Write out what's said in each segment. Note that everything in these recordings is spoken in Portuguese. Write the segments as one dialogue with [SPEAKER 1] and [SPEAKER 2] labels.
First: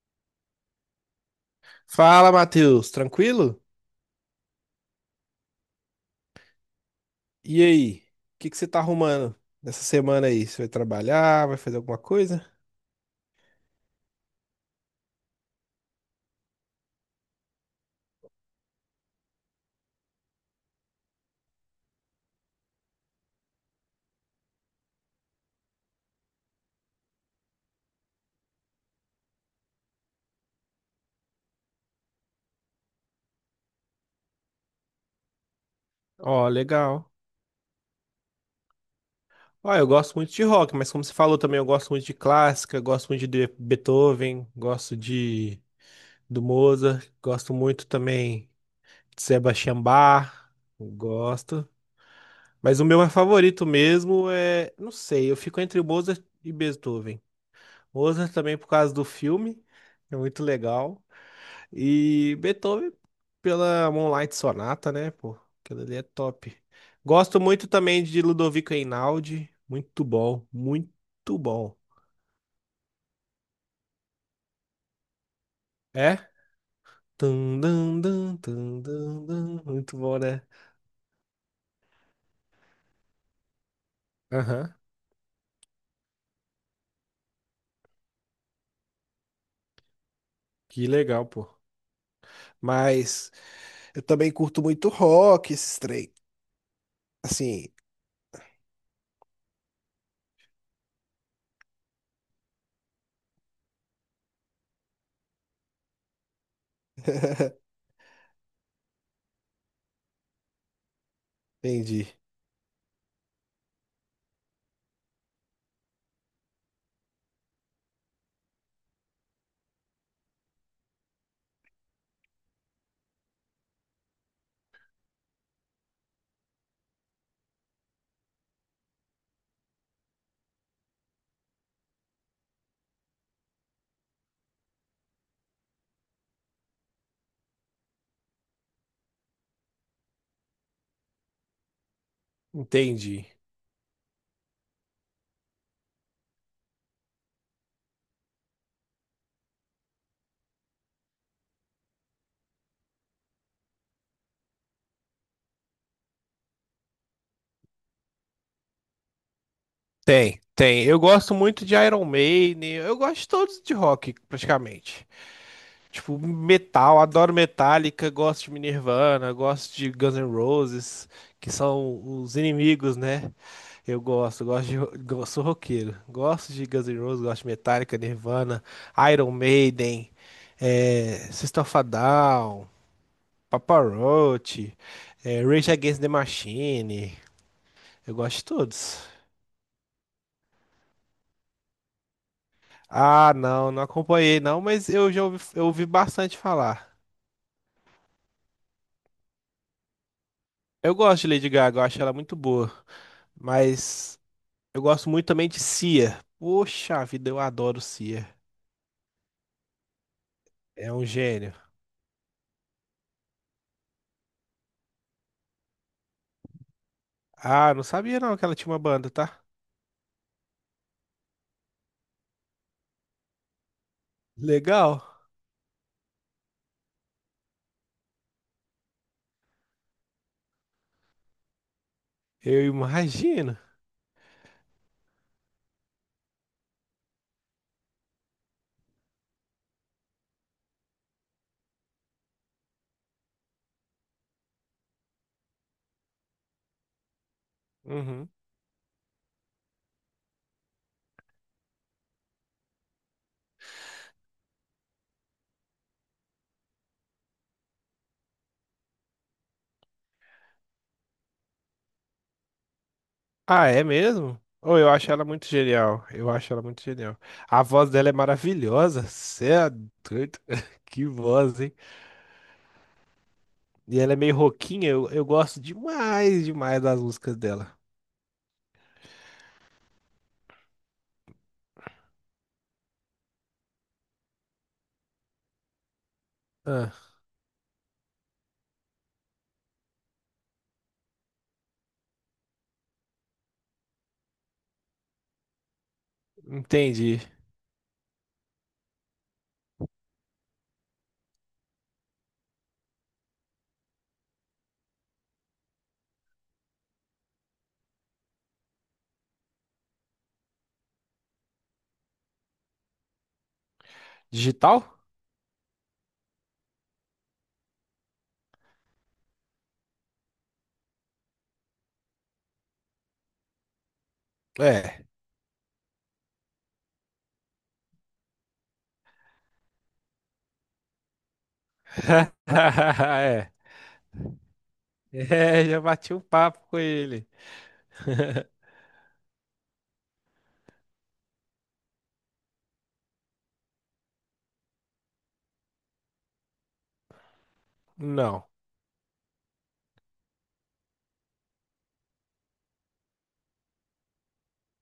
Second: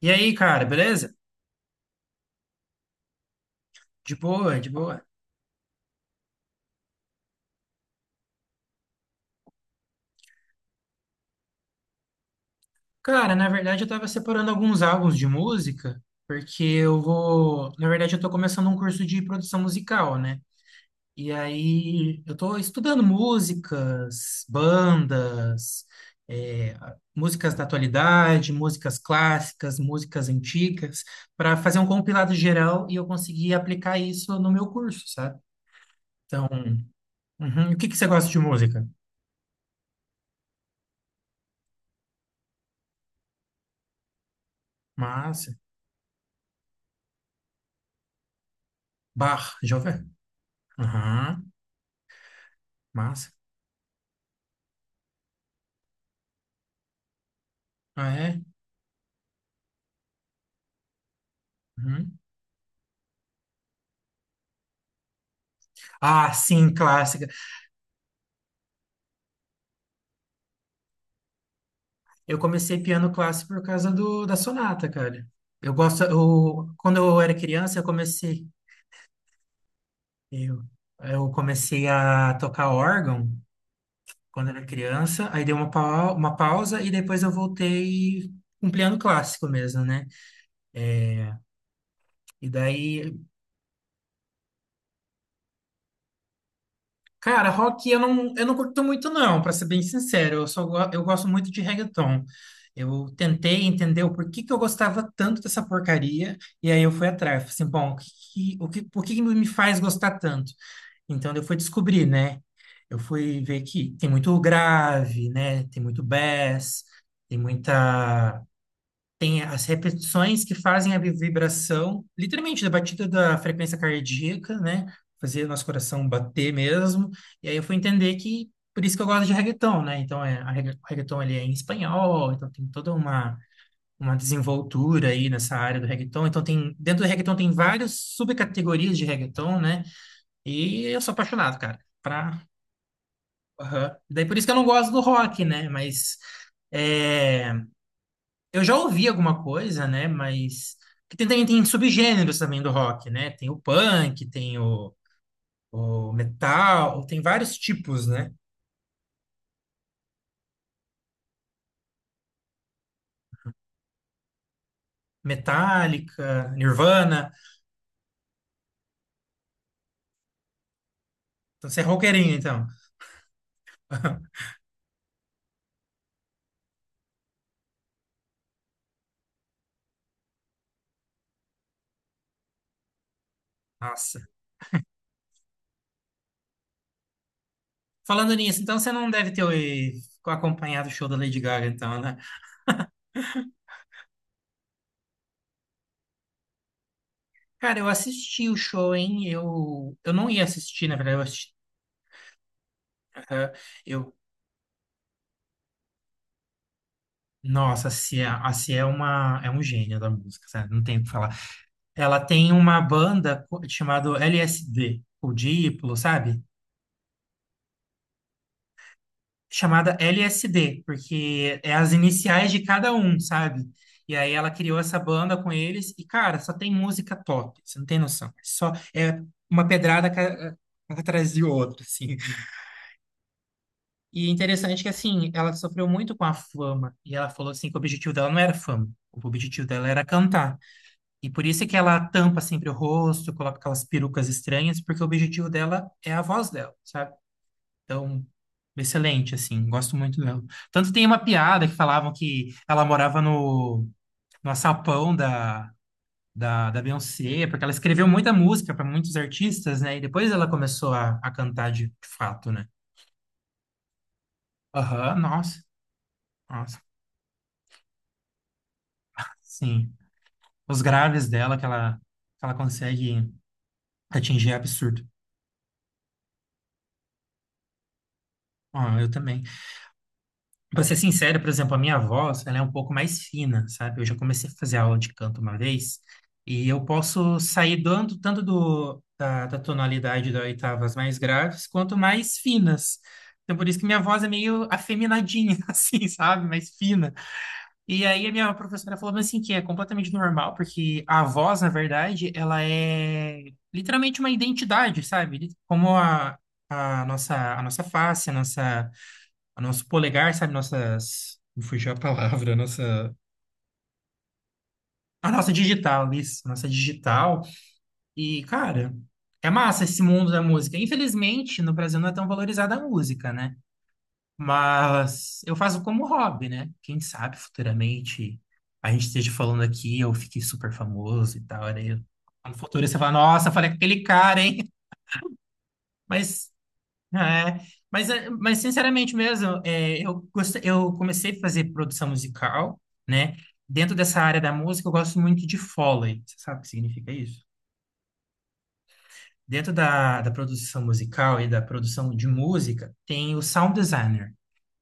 [SPEAKER 1] E aí, cara, beleza?
[SPEAKER 2] Fala, Matheus, tranquilo?
[SPEAKER 1] De boa, de boa.
[SPEAKER 2] E aí, o que que você tá arrumando nessa semana aí? Você vai trabalhar, vai fazer alguma coisa?
[SPEAKER 1] Cara, na verdade eu tava separando alguns álbuns de música, porque eu vou. Na verdade, eu tô começando um curso de produção musical, né? E aí eu tô estudando músicas, bandas, é, músicas da atualidade, músicas clássicas, músicas antigas, para fazer um compilado geral e eu conseguir aplicar isso no meu curso, sabe? Então,
[SPEAKER 2] Ó, legal.
[SPEAKER 1] uhum. E o que que você gosta de música?
[SPEAKER 2] Ó, eu gosto muito de rock, mas como você falou também, eu gosto muito de clássica, gosto muito de Beethoven, gosto
[SPEAKER 1] Massa.
[SPEAKER 2] de do Mozart, gosto muito também de
[SPEAKER 1] Bach, já
[SPEAKER 2] Sebastian
[SPEAKER 1] ouviu?
[SPEAKER 2] Bach,
[SPEAKER 1] Aham.
[SPEAKER 2] gosto. Mas o meu
[SPEAKER 1] Massa.
[SPEAKER 2] favorito mesmo é, não sei, eu fico entre Mozart e Beethoven.
[SPEAKER 1] Ah,
[SPEAKER 2] Mozart
[SPEAKER 1] é?
[SPEAKER 2] também por causa do filme, é muito legal.
[SPEAKER 1] Uhum.
[SPEAKER 2] E Beethoven pela Moonlight Sonata, né, pô? Aquilo ali é
[SPEAKER 1] Ah,
[SPEAKER 2] top.
[SPEAKER 1] sim, clássica.
[SPEAKER 2] Gosto muito também de Ludovico Einaudi. Muito bom, muito bom.
[SPEAKER 1] Eu comecei piano clássico por causa do, da sonata, cara. Eu gosto,
[SPEAKER 2] É?
[SPEAKER 1] eu, quando eu era
[SPEAKER 2] Tum,
[SPEAKER 1] criança, eu
[SPEAKER 2] dum, dum,
[SPEAKER 1] comecei,
[SPEAKER 2] tum, dum, dum. Muito bom, né?
[SPEAKER 1] eu, eu comecei a tocar órgão quando era
[SPEAKER 2] Aham.
[SPEAKER 1] criança, aí dei uma pausa e depois eu voltei com piano clássico mesmo, né?
[SPEAKER 2] Que legal, pô.
[SPEAKER 1] E daí
[SPEAKER 2] Mas eu também curto muito rock, esses trem.
[SPEAKER 1] cara,
[SPEAKER 2] Assim.
[SPEAKER 1] rock eu não curto muito não, pra ser bem sincero. Eu gosto muito de reggaeton. Eu tentei entender o porquê que eu gostava tanto dessa porcaria e aí eu fui atrás. Falei assim, bom, o que, que- o que, por que que me faz gostar tanto? Então eu fui descobrir,
[SPEAKER 2] Entendi.
[SPEAKER 1] né? Eu fui ver que tem muito grave, né? Tem muito bass, tem muita tem as repetições que fazem a vibração, literalmente, da batida da frequência cardíaca, né? Fazer nosso coração bater mesmo. E aí eu fui entender que, por isso que eu gosto de reggaeton, né? Então, o reggaeton, ele é em espanhol, então tem toda uma desenvoltura aí nessa área do reggaeton. Então, dentro do reggaeton tem várias subcategorias de reggaeton, né? E eu sou apaixonado, cara.
[SPEAKER 2] Entendi.
[SPEAKER 1] Aham. Daí, por isso que eu não gosto do rock, né? Mas... É, eu já ouvi alguma coisa, né? Mas que tem subgêneros também do rock, né? Tem o punk, tem o metal, tem vários tipos, né?
[SPEAKER 2] Tem, tem. Eu gosto muito de Iron Maiden. Eu gosto de todos de rock, praticamente. Tipo,
[SPEAKER 1] Metallica,
[SPEAKER 2] metal,
[SPEAKER 1] Nirvana.
[SPEAKER 2] adoro Metallica, gosto de Nirvana, gosto de Guns N' Roses, que
[SPEAKER 1] Então você é
[SPEAKER 2] são
[SPEAKER 1] roqueirinho,
[SPEAKER 2] os
[SPEAKER 1] então.
[SPEAKER 2] inimigos, né? Eu gosto, gosto de, go- Sou roqueiro. Gosto de Guns N' Roses, gosto de Metallica, Nirvana, Iron Maiden, System of a Down, Papa
[SPEAKER 1] Nossa.
[SPEAKER 2] Roach, Rage Against the Machine. Eu
[SPEAKER 1] Falando
[SPEAKER 2] gosto de
[SPEAKER 1] nisso, então você
[SPEAKER 2] todos.
[SPEAKER 1] não deve ter acompanhado o show da Lady Gaga, então, né?
[SPEAKER 2] Ah, não, não acompanhei não, mas eu ouvi bastante falar.
[SPEAKER 1] Cara, eu assisti o show, hein? Eu não ia assistir, na
[SPEAKER 2] Eu
[SPEAKER 1] verdade, eu,
[SPEAKER 2] gosto de Lady
[SPEAKER 1] assisti-
[SPEAKER 2] Gaga, eu acho ela muito boa.
[SPEAKER 1] eh, eu-
[SPEAKER 2] Mas eu gosto muito também de Cia. Poxa vida, eu adoro
[SPEAKER 1] nossa, a
[SPEAKER 2] Cia.
[SPEAKER 1] Cia, a Cia é é um gênio da música, sabe? Não
[SPEAKER 2] É
[SPEAKER 1] tem o
[SPEAKER 2] um
[SPEAKER 1] que falar.
[SPEAKER 2] gênio.
[SPEAKER 1] Ela tem uma banda chamada LSD, o Diplo, sabe?
[SPEAKER 2] Ah, não sabia não que ela tinha uma banda, tá?
[SPEAKER 1] Chamada LSD, porque é as iniciais de cada um, sabe? E aí ela criou essa
[SPEAKER 2] Legal.
[SPEAKER 1] banda com eles e, cara, só tem música top, você não tem noção. É. Só é uma pedrada atrás de outra, assim.
[SPEAKER 2] Eu imagino.
[SPEAKER 1] E é interessante que, assim, ela sofreu muito com a fama e ela falou, assim, que o objetivo dela não era fama, o objetivo dela era cantar. E por isso é que ela tampa sempre o rosto, coloca aquelas perucas estranhas, porque o objetivo dela é a voz dela, sabe? Então,
[SPEAKER 2] Uhum.
[SPEAKER 1] excelente, assim, gosto muito dela. Tanto tem uma piada que falavam que ela morava no açapão da Beyoncé, porque ela escreveu muita música para muitos artistas, né? E depois ela começou a cantar de fato, né?
[SPEAKER 2] Ah, é mesmo? Oh, eu acho
[SPEAKER 1] Aham,
[SPEAKER 2] ela muito
[SPEAKER 1] nossa,
[SPEAKER 2] genial. Eu acho ela
[SPEAKER 1] nossa,
[SPEAKER 2] muito genial. A voz dela é maravilhosa. Cê é
[SPEAKER 1] sim.
[SPEAKER 2] doido.
[SPEAKER 1] Os
[SPEAKER 2] Que
[SPEAKER 1] graves dela
[SPEAKER 2] voz,
[SPEAKER 1] que
[SPEAKER 2] hein?
[SPEAKER 1] ela, que ela consegue
[SPEAKER 2] E ela é meio
[SPEAKER 1] atingir é
[SPEAKER 2] roquinha.
[SPEAKER 1] absurdo.
[SPEAKER 2] Eu gosto demais, demais das músicas dela.
[SPEAKER 1] Ah, eu também. Pra ser sincero, por exemplo, a minha voz, ela é um pouco mais fina, sabe? Eu já comecei a fazer aula de canto uma vez e eu
[SPEAKER 2] Ah,
[SPEAKER 1] posso sair dando tanto do, da tonalidade das oitavas mais graves quanto mais finas. Então, por isso que minha voz é meio afeminadinha, assim, sabe? Mais fina.
[SPEAKER 2] entendi.
[SPEAKER 1] E aí a minha professora falou assim que é completamente normal, porque a voz, na verdade, ela é literalmente uma identidade, sabe? Como a nossa face, a nossa o nosso polegar, sabe? Nossas. Me fugiu a palavra, a nossa.
[SPEAKER 2] Digital?
[SPEAKER 1] A nossa digital, isso, a nossa digital. E, cara, é massa esse mundo da música. Infelizmente, no Brasil não é tão valorizada a música, né?
[SPEAKER 2] É,
[SPEAKER 1] Mas eu faço como hobby, né? Quem sabe futuramente a gente esteja falando aqui, eu fiquei super famoso e tal. Aí, no futuro você fala,
[SPEAKER 2] É.
[SPEAKER 1] nossa, falei com aquele cara, hein?
[SPEAKER 2] É, já bati um
[SPEAKER 1] Mas
[SPEAKER 2] papo com ele.
[SPEAKER 1] É, mas sinceramente mesmo, eu comecei a fazer produção musical, né? Dentro dessa área da música, eu gosto muito de Foley. Você sabe o que significa isso?
[SPEAKER 2] Não.
[SPEAKER 1] Dentro da produção musical e da produção de música, tem o sound designer.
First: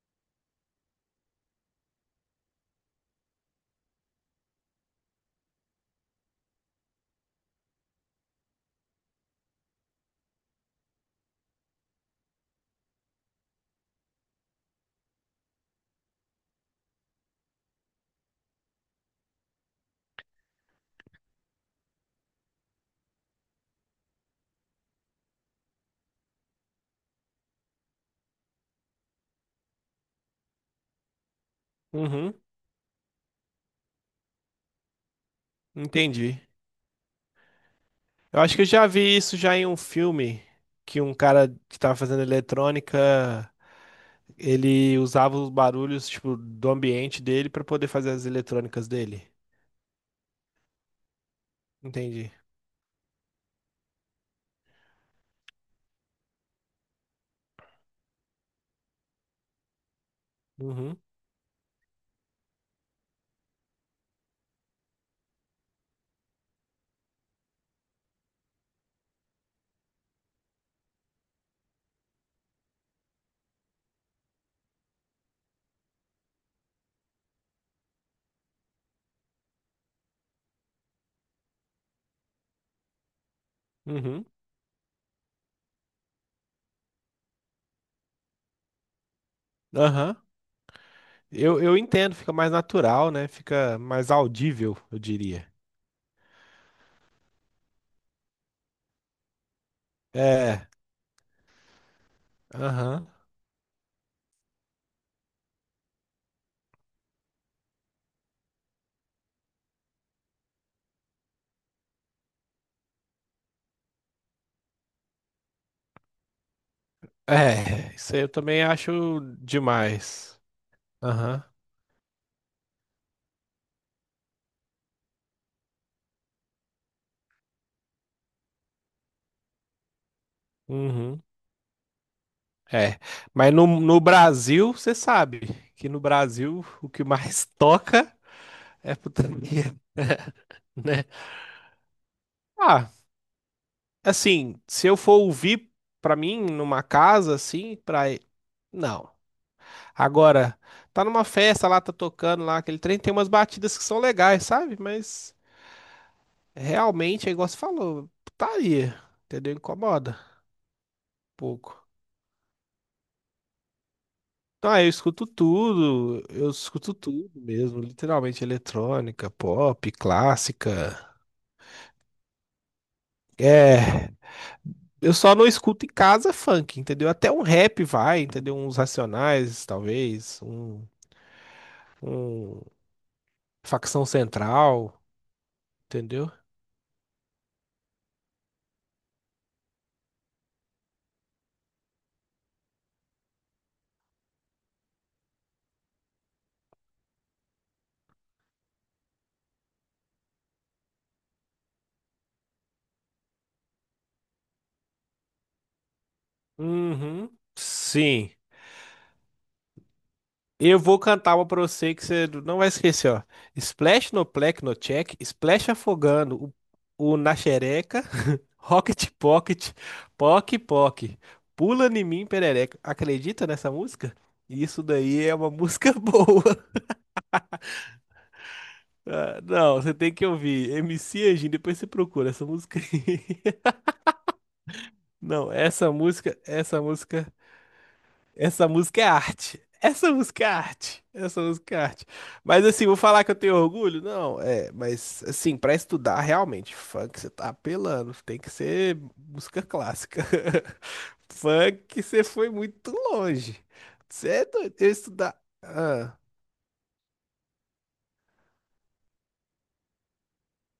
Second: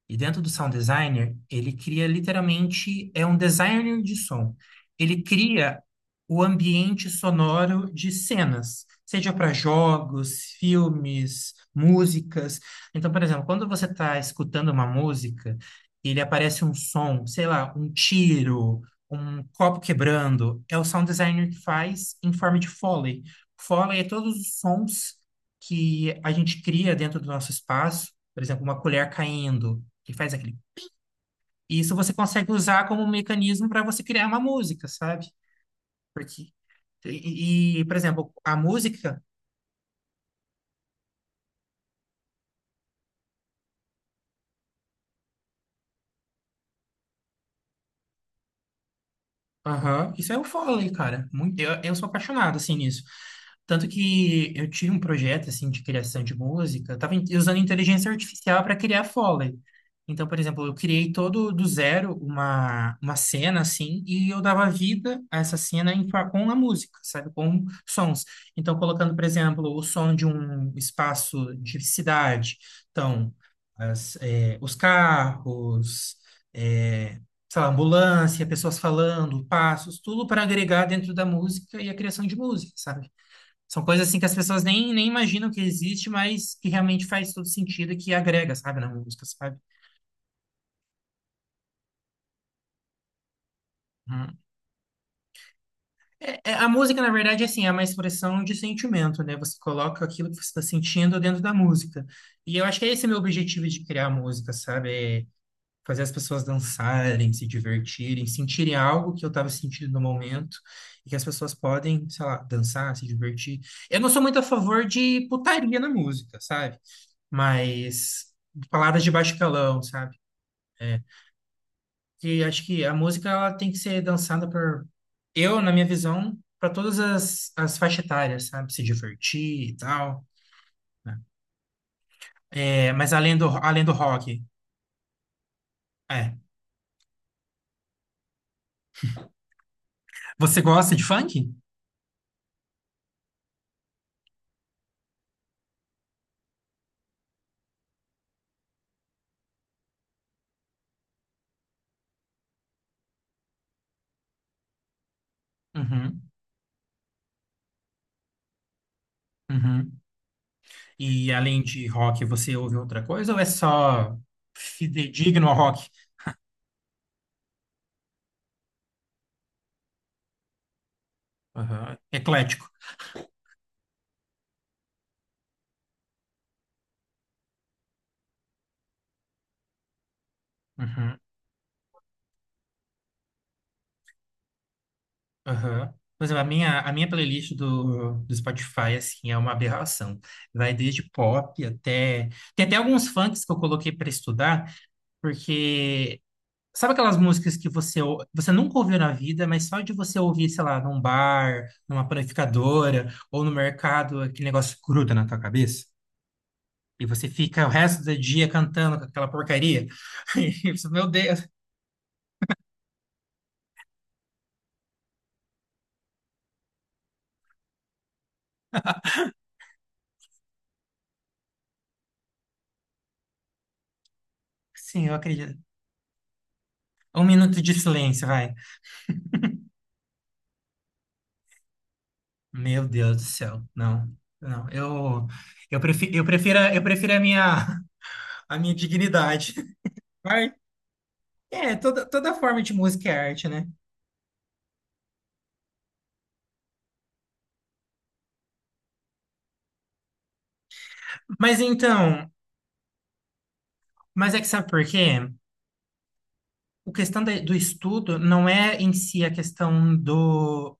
[SPEAKER 1] E dentro do sound designer, ele cria literalmente, é um designer de som. Ele cria o ambiente sonoro de cenas, seja para jogos, filmes, músicas. Então, por exemplo, quando você está escutando uma música, ele aparece um som, sei lá, um tiro, um copo quebrando, é o sound designer que faz em forma de Foley. Foley é todos os sons que a gente cria dentro do nosso espaço, por exemplo, uma colher caindo que faz aquele. E isso você
[SPEAKER 2] Uhum,
[SPEAKER 1] consegue usar como um mecanismo para você criar uma música, sabe?
[SPEAKER 2] entendi.
[SPEAKER 1] Porque por exemplo,
[SPEAKER 2] Eu acho
[SPEAKER 1] a
[SPEAKER 2] que eu já vi
[SPEAKER 1] música
[SPEAKER 2] isso já em um filme que um cara que tava fazendo eletrônica, ele usava os barulhos, tipo, do ambiente dele pra poder fazer as eletrônicas dele.
[SPEAKER 1] aham, isso é o Foley, cara. Eu sou
[SPEAKER 2] Entendi.
[SPEAKER 1] apaixonado, assim, nisso. Tanto que eu tive um projeto, assim, de criação de música. Eu tava usando inteligência artificial para criar Foley. Então, por exemplo, eu
[SPEAKER 2] Uhum,
[SPEAKER 1] criei todo do zero uma cena, assim, e eu dava vida a essa cena com a música, sabe? Com sons. Então, colocando, por exemplo, o som de um espaço de cidade. Então, os carros... é, sei lá, ambulância, pessoas falando, passos, tudo para agregar dentro da música e a criação de música, sabe? São coisas assim que
[SPEAKER 2] uhum.
[SPEAKER 1] as pessoas nem imaginam que existe, mas que realmente faz todo sentido e que agrega, sabe, na música, sabe?
[SPEAKER 2] Aham. Eu entendo, fica mais natural, né? Fica mais
[SPEAKER 1] Hum.
[SPEAKER 2] audível, eu diria.
[SPEAKER 1] A música, na verdade, é uma expressão de sentimento, né? Você coloca aquilo que você está
[SPEAKER 2] É,
[SPEAKER 1] sentindo dentro da música. E eu acho que é esse
[SPEAKER 2] aham.
[SPEAKER 1] meu objetivo de criar música, sabe? É fazer as pessoas dançarem, se divertirem, sentirem algo que eu estava sentindo no momento, e que as pessoas podem, sei lá, dançar, se divertir. Eu não sou muito a favor de putaria na música, sabe?
[SPEAKER 2] É, isso aí
[SPEAKER 1] Mas
[SPEAKER 2] eu também
[SPEAKER 1] palavras de
[SPEAKER 2] acho
[SPEAKER 1] baixo calão, sabe?
[SPEAKER 2] demais.
[SPEAKER 1] É.
[SPEAKER 2] Aham.
[SPEAKER 1] E acho que a música ela tem que ser dançada eu, na minha visão, para todas as faixas etárias, sabe? Se divertir e tal.
[SPEAKER 2] Uhum.
[SPEAKER 1] É,
[SPEAKER 2] É.
[SPEAKER 1] mas além do,
[SPEAKER 2] Mas no,
[SPEAKER 1] além do
[SPEAKER 2] no
[SPEAKER 1] rock.
[SPEAKER 2] Brasil, você sabe que no
[SPEAKER 1] É.
[SPEAKER 2] Brasil o que mais toca é putaria,
[SPEAKER 1] Você gosta de
[SPEAKER 2] né?
[SPEAKER 1] funk?
[SPEAKER 2] Ah, assim, se eu for ouvir pra mim numa casa, assim, pra. Não. Agora, tá numa festa lá, tá tocando lá, aquele trem, tem umas batidas que são legais, sabe? Mas.
[SPEAKER 1] Uhum,
[SPEAKER 2] Realmente, é igual você falou, putaria, entendeu?
[SPEAKER 1] uhum.
[SPEAKER 2] Incomoda um
[SPEAKER 1] E além
[SPEAKER 2] pouco.
[SPEAKER 1] de rock, você ouve outra coisa ou é só
[SPEAKER 2] Então, aí
[SPEAKER 1] fidedigno ao rock?
[SPEAKER 2] eu escuto tudo mesmo, literalmente eletrônica, pop, clássica.
[SPEAKER 1] Aham. Eclético.
[SPEAKER 2] É, eu só não escuto em casa funk, entendeu? Até um rap vai, entendeu? Uns Racionais, talvez, um,
[SPEAKER 1] Uhum.
[SPEAKER 2] um Facção Central,
[SPEAKER 1] Aham. Por
[SPEAKER 2] entendeu?
[SPEAKER 1] exemplo, a minha playlist do Spotify, assim, é uma aberração. Vai desde pop até... Tem até alguns funks que eu coloquei para estudar, porque... Sabe aquelas músicas que você nunca ouviu na vida, mas só de você ouvir, sei lá, num bar, numa panificadora ou no mercado, aquele negócio gruda na tua cabeça? E você
[SPEAKER 2] Uhum,
[SPEAKER 1] fica o resto do
[SPEAKER 2] sim.
[SPEAKER 1] dia cantando com aquela porcaria. E
[SPEAKER 2] Eu
[SPEAKER 1] você,
[SPEAKER 2] vou
[SPEAKER 1] meu
[SPEAKER 2] cantar
[SPEAKER 1] Deus,
[SPEAKER 2] uma pra você que você não vai esquecer, ó. Splash no plec no check, splash afogando o na xereca, rocket pocket, poc poc, pula em mim perereca. Acredita nessa música? Isso
[SPEAKER 1] sim, eu
[SPEAKER 2] daí é uma
[SPEAKER 1] acredito.
[SPEAKER 2] música boa.
[SPEAKER 1] Um minuto de silêncio, vai.
[SPEAKER 2] Ah, não, você tem que ouvir. MC Anjinho, depois você procura essa música
[SPEAKER 1] Meu Deus do
[SPEAKER 2] aí.
[SPEAKER 1] céu, não, não. Eu,
[SPEAKER 2] Não,
[SPEAKER 1] eu
[SPEAKER 2] essa
[SPEAKER 1] prefiro, eu
[SPEAKER 2] música,
[SPEAKER 1] prefiro,
[SPEAKER 2] essa
[SPEAKER 1] eu prefiro a
[SPEAKER 2] música.
[SPEAKER 1] minha, a
[SPEAKER 2] Essa
[SPEAKER 1] minha
[SPEAKER 2] música é
[SPEAKER 1] dignidade.
[SPEAKER 2] arte. Essa música é
[SPEAKER 1] Vai.
[SPEAKER 2] arte. Essa música
[SPEAKER 1] É,
[SPEAKER 2] é arte.
[SPEAKER 1] toda forma
[SPEAKER 2] Mas
[SPEAKER 1] de
[SPEAKER 2] assim, vou
[SPEAKER 1] música
[SPEAKER 2] falar
[SPEAKER 1] é
[SPEAKER 2] que eu
[SPEAKER 1] arte,
[SPEAKER 2] tenho
[SPEAKER 1] né?
[SPEAKER 2] orgulho? Não, é, mas assim, pra estudar realmente, funk você tá apelando, tem que ser música clássica.
[SPEAKER 1] Mas
[SPEAKER 2] Funk você
[SPEAKER 1] então,
[SPEAKER 2] foi muito longe. Você
[SPEAKER 1] mas é
[SPEAKER 2] é
[SPEAKER 1] que sabe
[SPEAKER 2] doido,
[SPEAKER 1] por
[SPEAKER 2] eu
[SPEAKER 1] quê?
[SPEAKER 2] estudar. Ah,
[SPEAKER 1] O questão do estudo não é em si a questão do,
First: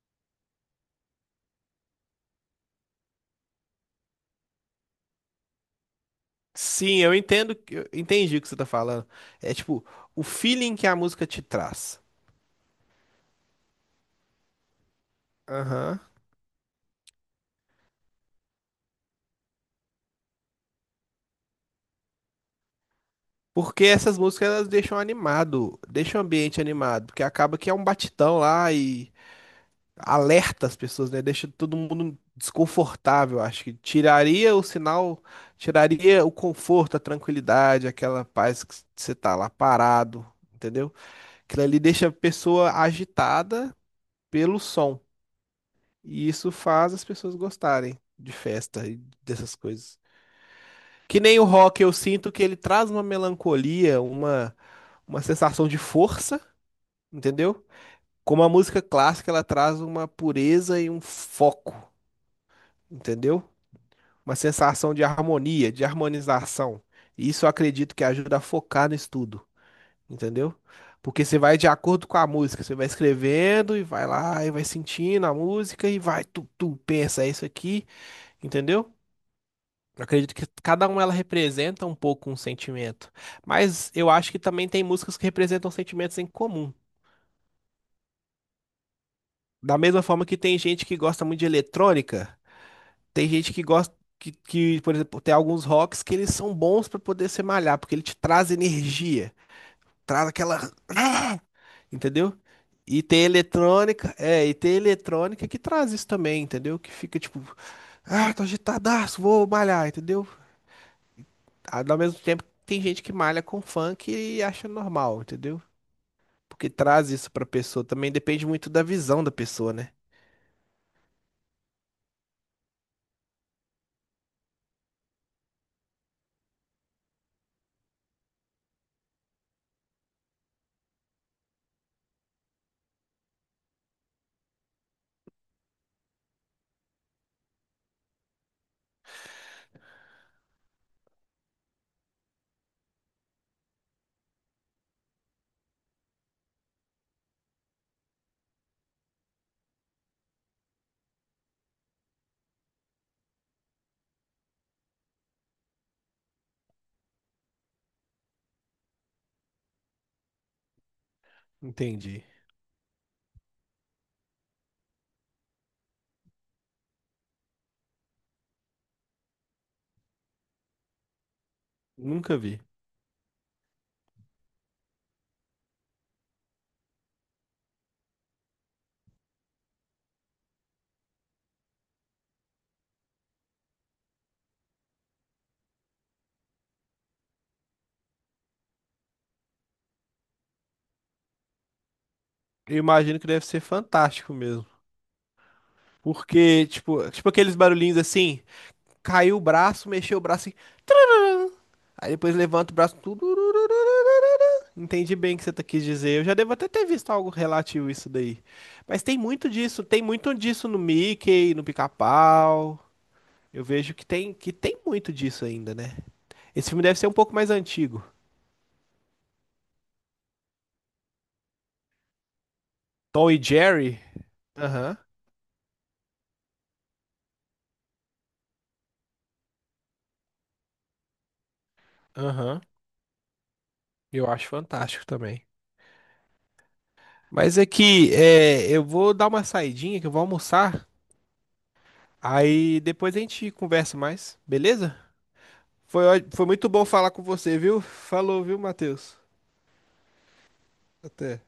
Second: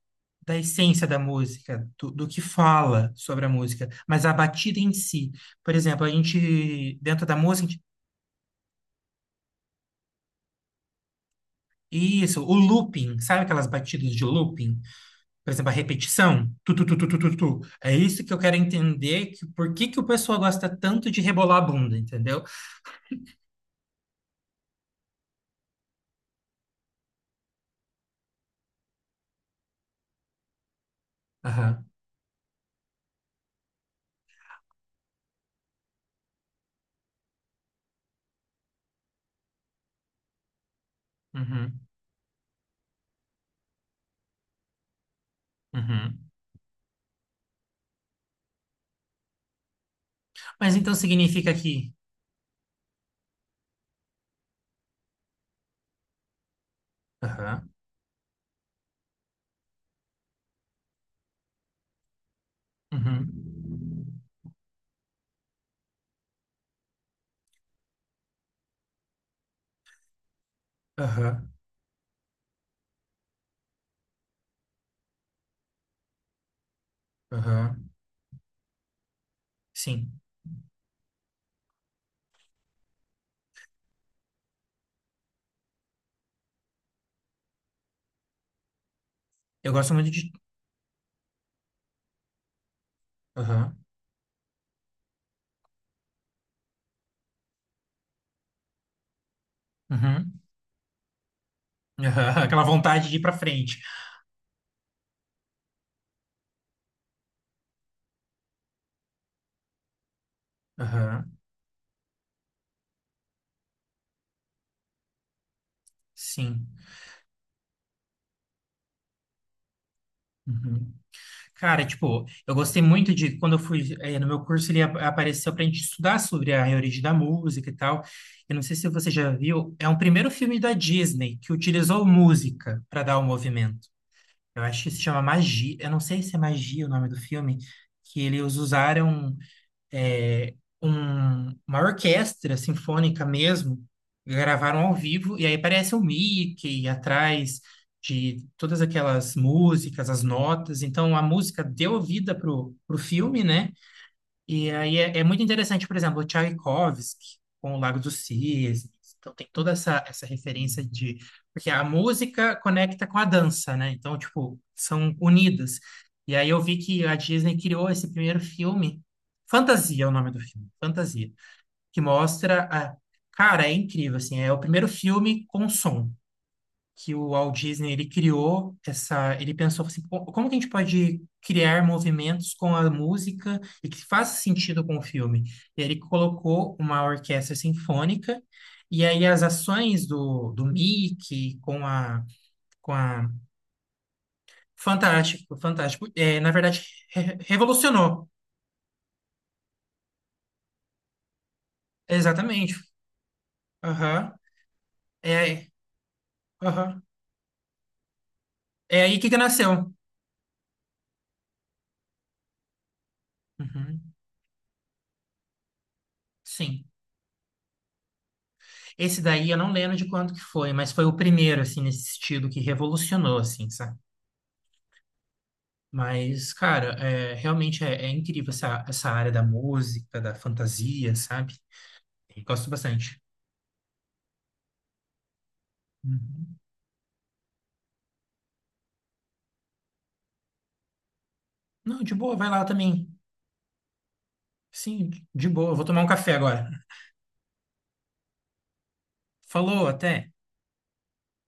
[SPEAKER 1] da essência da música, do que fala sobre a música, mas a batida em si. Por exemplo, a gente,
[SPEAKER 2] sim, eu
[SPEAKER 1] dentro da
[SPEAKER 2] entendo,
[SPEAKER 1] música, a gente-
[SPEAKER 2] eu entendi o que você tá falando. É tipo, o feeling que a música te traz.
[SPEAKER 1] isso, o looping, sabe aquelas batidas de looping? Por exemplo, a
[SPEAKER 2] Aham.
[SPEAKER 1] repetição, tu, tu, tu, tu, tu, tu, tu. É isso que eu quero entender, que, por que que o pessoal gosta tanto de rebolar a bunda, entendeu?
[SPEAKER 2] Porque essas músicas elas deixam animado, deixam o ambiente animado, porque acaba que é um batidão lá e alerta as pessoas, né? Deixa todo
[SPEAKER 1] Aham,
[SPEAKER 2] mundo desconfortável, acho que tiraria o sinal, tiraria o conforto, a tranquilidade, aquela paz que você tá lá parado, entendeu? Aquilo
[SPEAKER 1] uhum,
[SPEAKER 2] ali deixa a pessoa agitada pelo som,
[SPEAKER 1] uhum.
[SPEAKER 2] e isso faz as pessoas gostarem de festa e dessas coisas.
[SPEAKER 1] Mas então
[SPEAKER 2] Que nem o
[SPEAKER 1] significa
[SPEAKER 2] rock,
[SPEAKER 1] que...
[SPEAKER 2] eu sinto que ele traz uma melancolia, uma sensação de força, entendeu?
[SPEAKER 1] Aham,
[SPEAKER 2] Como a música clássica, ela traz uma pureza e um foco,
[SPEAKER 1] uhum,
[SPEAKER 2] entendeu? Uma sensação de harmonia, de harmonização. E isso eu acredito que ajuda a focar no estudo, entendeu? Porque você
[SPEAKER 1] aham,
[SPEAKER 2] vai de acordo com a música, você vai escrevendo e vai lá e vai sentindo a música e vai, tu, tu, pensa, é isso
[SPEAKER 1] aham.
[SPEAKER 2] aqui, entendeu? Eu
[SPEAKER 1] Sim.
[SPEAKER 2] acredito que cada uma ela representa um pouco um sentimento. Mas eu acho que também tem músicas que representam sentimentos em comum.
[SPEAKER 1] Eu
[SPEAKER 2] Da
[SPEAKER 1] gosto
[SPEAKER 2] mesma
[SPEAKER 1] muito
[SPEAKER 2] forma
[SPEAKER 1] de.
[SPEAKER 2] que tem gente que gosta muito de eletrônica, tem gente que
[SPEAKER 1] Aham.
[SPEAKER 2] gosta que, por exemplo, tem alguns rocks que eles são bons pra poder se malhar, porque ele te traz energia,
[SPEAKER 1] Uhum.
[SPEAKER 2] traz
[SPEAKER 1] Aham.
[SPEAKER 2] aquela, ah! entendeu?
[SPEAKER 1] Aquela
[SPEAKER 2] E
[SPEAKER 1] vontade de ir
[SPEAKER 2] tem
[SPEAKER 1] pra frente.
[SPEAKER 2] eletrônica, é, e tem eletrônica que traz isso também, entendeu? Que fica tipo, ah, tô agitadaço, vou malhar, entendeu?
[SPEAKER 1] Aham.
[SPEAKER 2] Ao mesmo tempo, tem gente que malha com funk e acha normal, entendeu?
[SPEAKER 1] Sim.
[SPEAKER 2] Porque traz isso pra pessoa. Também depende muito da visão da pessoa, né?
[SPEAKER 1] Uhum. Cara, tipo, eu gostei muito de quando eu fui no meu curso, ele apareceu pra gente estudar sobre a origem da música e tal. Eu não sei se você já viu, é um primeiro filme da Disney que utilizou música para dar o movimento. Eu acho que se chama Magia. Eu não sei se é Magia o nome do filme, que eles usaram. é, uma orquestra sinfônica mesmo, gravaram ao vivo, e aí aparece o Mickey atrás de todas aquelas músicas, as notas, então a música deu vida pro filme, né? E aí é muito interessante, por exemplo, o Tchaikovsky com o Lago dos Cisnes. Então tem toda essa referência de... Porque a
[SPEAKER 2] Entendi.
[SPEAKER 1] música conecta com a dança, né? Então, tipo, são unidas. E aí eu vi que a Disney criou esse primeiro filme, Fantasia é o nome do filme, Fantasia, que
[SPEAKER 2] Nunca vi.
[SPEAKER 1] mostra a... Cara, é incrível, assim, é o primeiro filme com som que o Walt Disney ele criou essa, ele pensou assim, Como que a gente pode criar movimentos com a música e que faça sentido com o filme? E aí ele colocou uma orquestra sinfônica e aí as ações do Mickey
[SPEAKER 2] Eu
[SPEAKER 1] com
[SPEAKER 2] imagino que
[SPEAKER 1] a
[SPEAKER 2] deve ser fantástico mesmo.
[SPEAKER 1] fantástico, na
[SPEAKER 2] Porque,
[SPEAKER 1] verdade
[SPEAKER 2] tipo, aqueles barulhinhos
[SPEAKER 1] revolucionou.
[SPEAKER 2] assim, caiu o braço, mexeu o braço, assim, aí depois levanta o
[SPEAKER 1] Exatamente.
[SPEAKER 2] braço, tudo.
[SPEAKER 1] Aham.
[SPEAKER 2] Entendi bem o que você
[SPEAKER 1] É,
[SPEAKER 2] quis dizer. Eu já devo até ter
[SPEAKER 1] aham.
[SPEAKER 2] visto algo relativo a isso daí.
[SPEAKER 1] É
[SPEAKER 2] Mas
[SPEAKER 1] aí que nasceu.
[SPEAKER 2] tem muito disso no Mickey, no Pica-Pau. Eu vejo
[SPEAKER 1] Uhum.
[SPEAKER 2] que tem muito disso ainda, né? Esse filme
[SPEAKER 1] Sim.
[SPEAKER 2] deve ser um pouco mais antigo.
[SPEAKER 1] Esse daí eu não lembro de quanto que foi, mas foi o primeiro, assim, nesse sentido, que
[SPEAKER 2] Tom
[SPEAKER 1] revolucionou,
[SPEAKER 2] e
[SPEAKER 1] assim, sabe?
[SPEAKER 2] Jerry? Aham,
[SPEAKER 1] Mas, cara, realmente é incrível essa área da música, da fantasia, sabe? Eu
[SPEAKER 2] aham.
[SPEAKER 1] gosto bastante.
[SPEAKER 2] Eu acho fantástico também.
[SPEAKER 1] Uhum.
[SPEAKER 2] Mas é que é, eu vou dar uma saidinha, que eu vou almoçar.
[SPEAKER 1] Não, de boa, vai lá
[SPEAKER 2] Aí
[SPEAKER 1] também.
[SPEAKER 2] depois a gente conversa mais, beleza?
[SPEAKER 1] Sim, de boa, vou tomar um café
[SPEAKER 2] Foi muito
[SPEAKER 1] agora.
[SPEAKER 2] bom falar com você, viu? Falou, viu, Matheus?
[SPEAKER 1] Falou, até.
[SPEAKER 2] Até.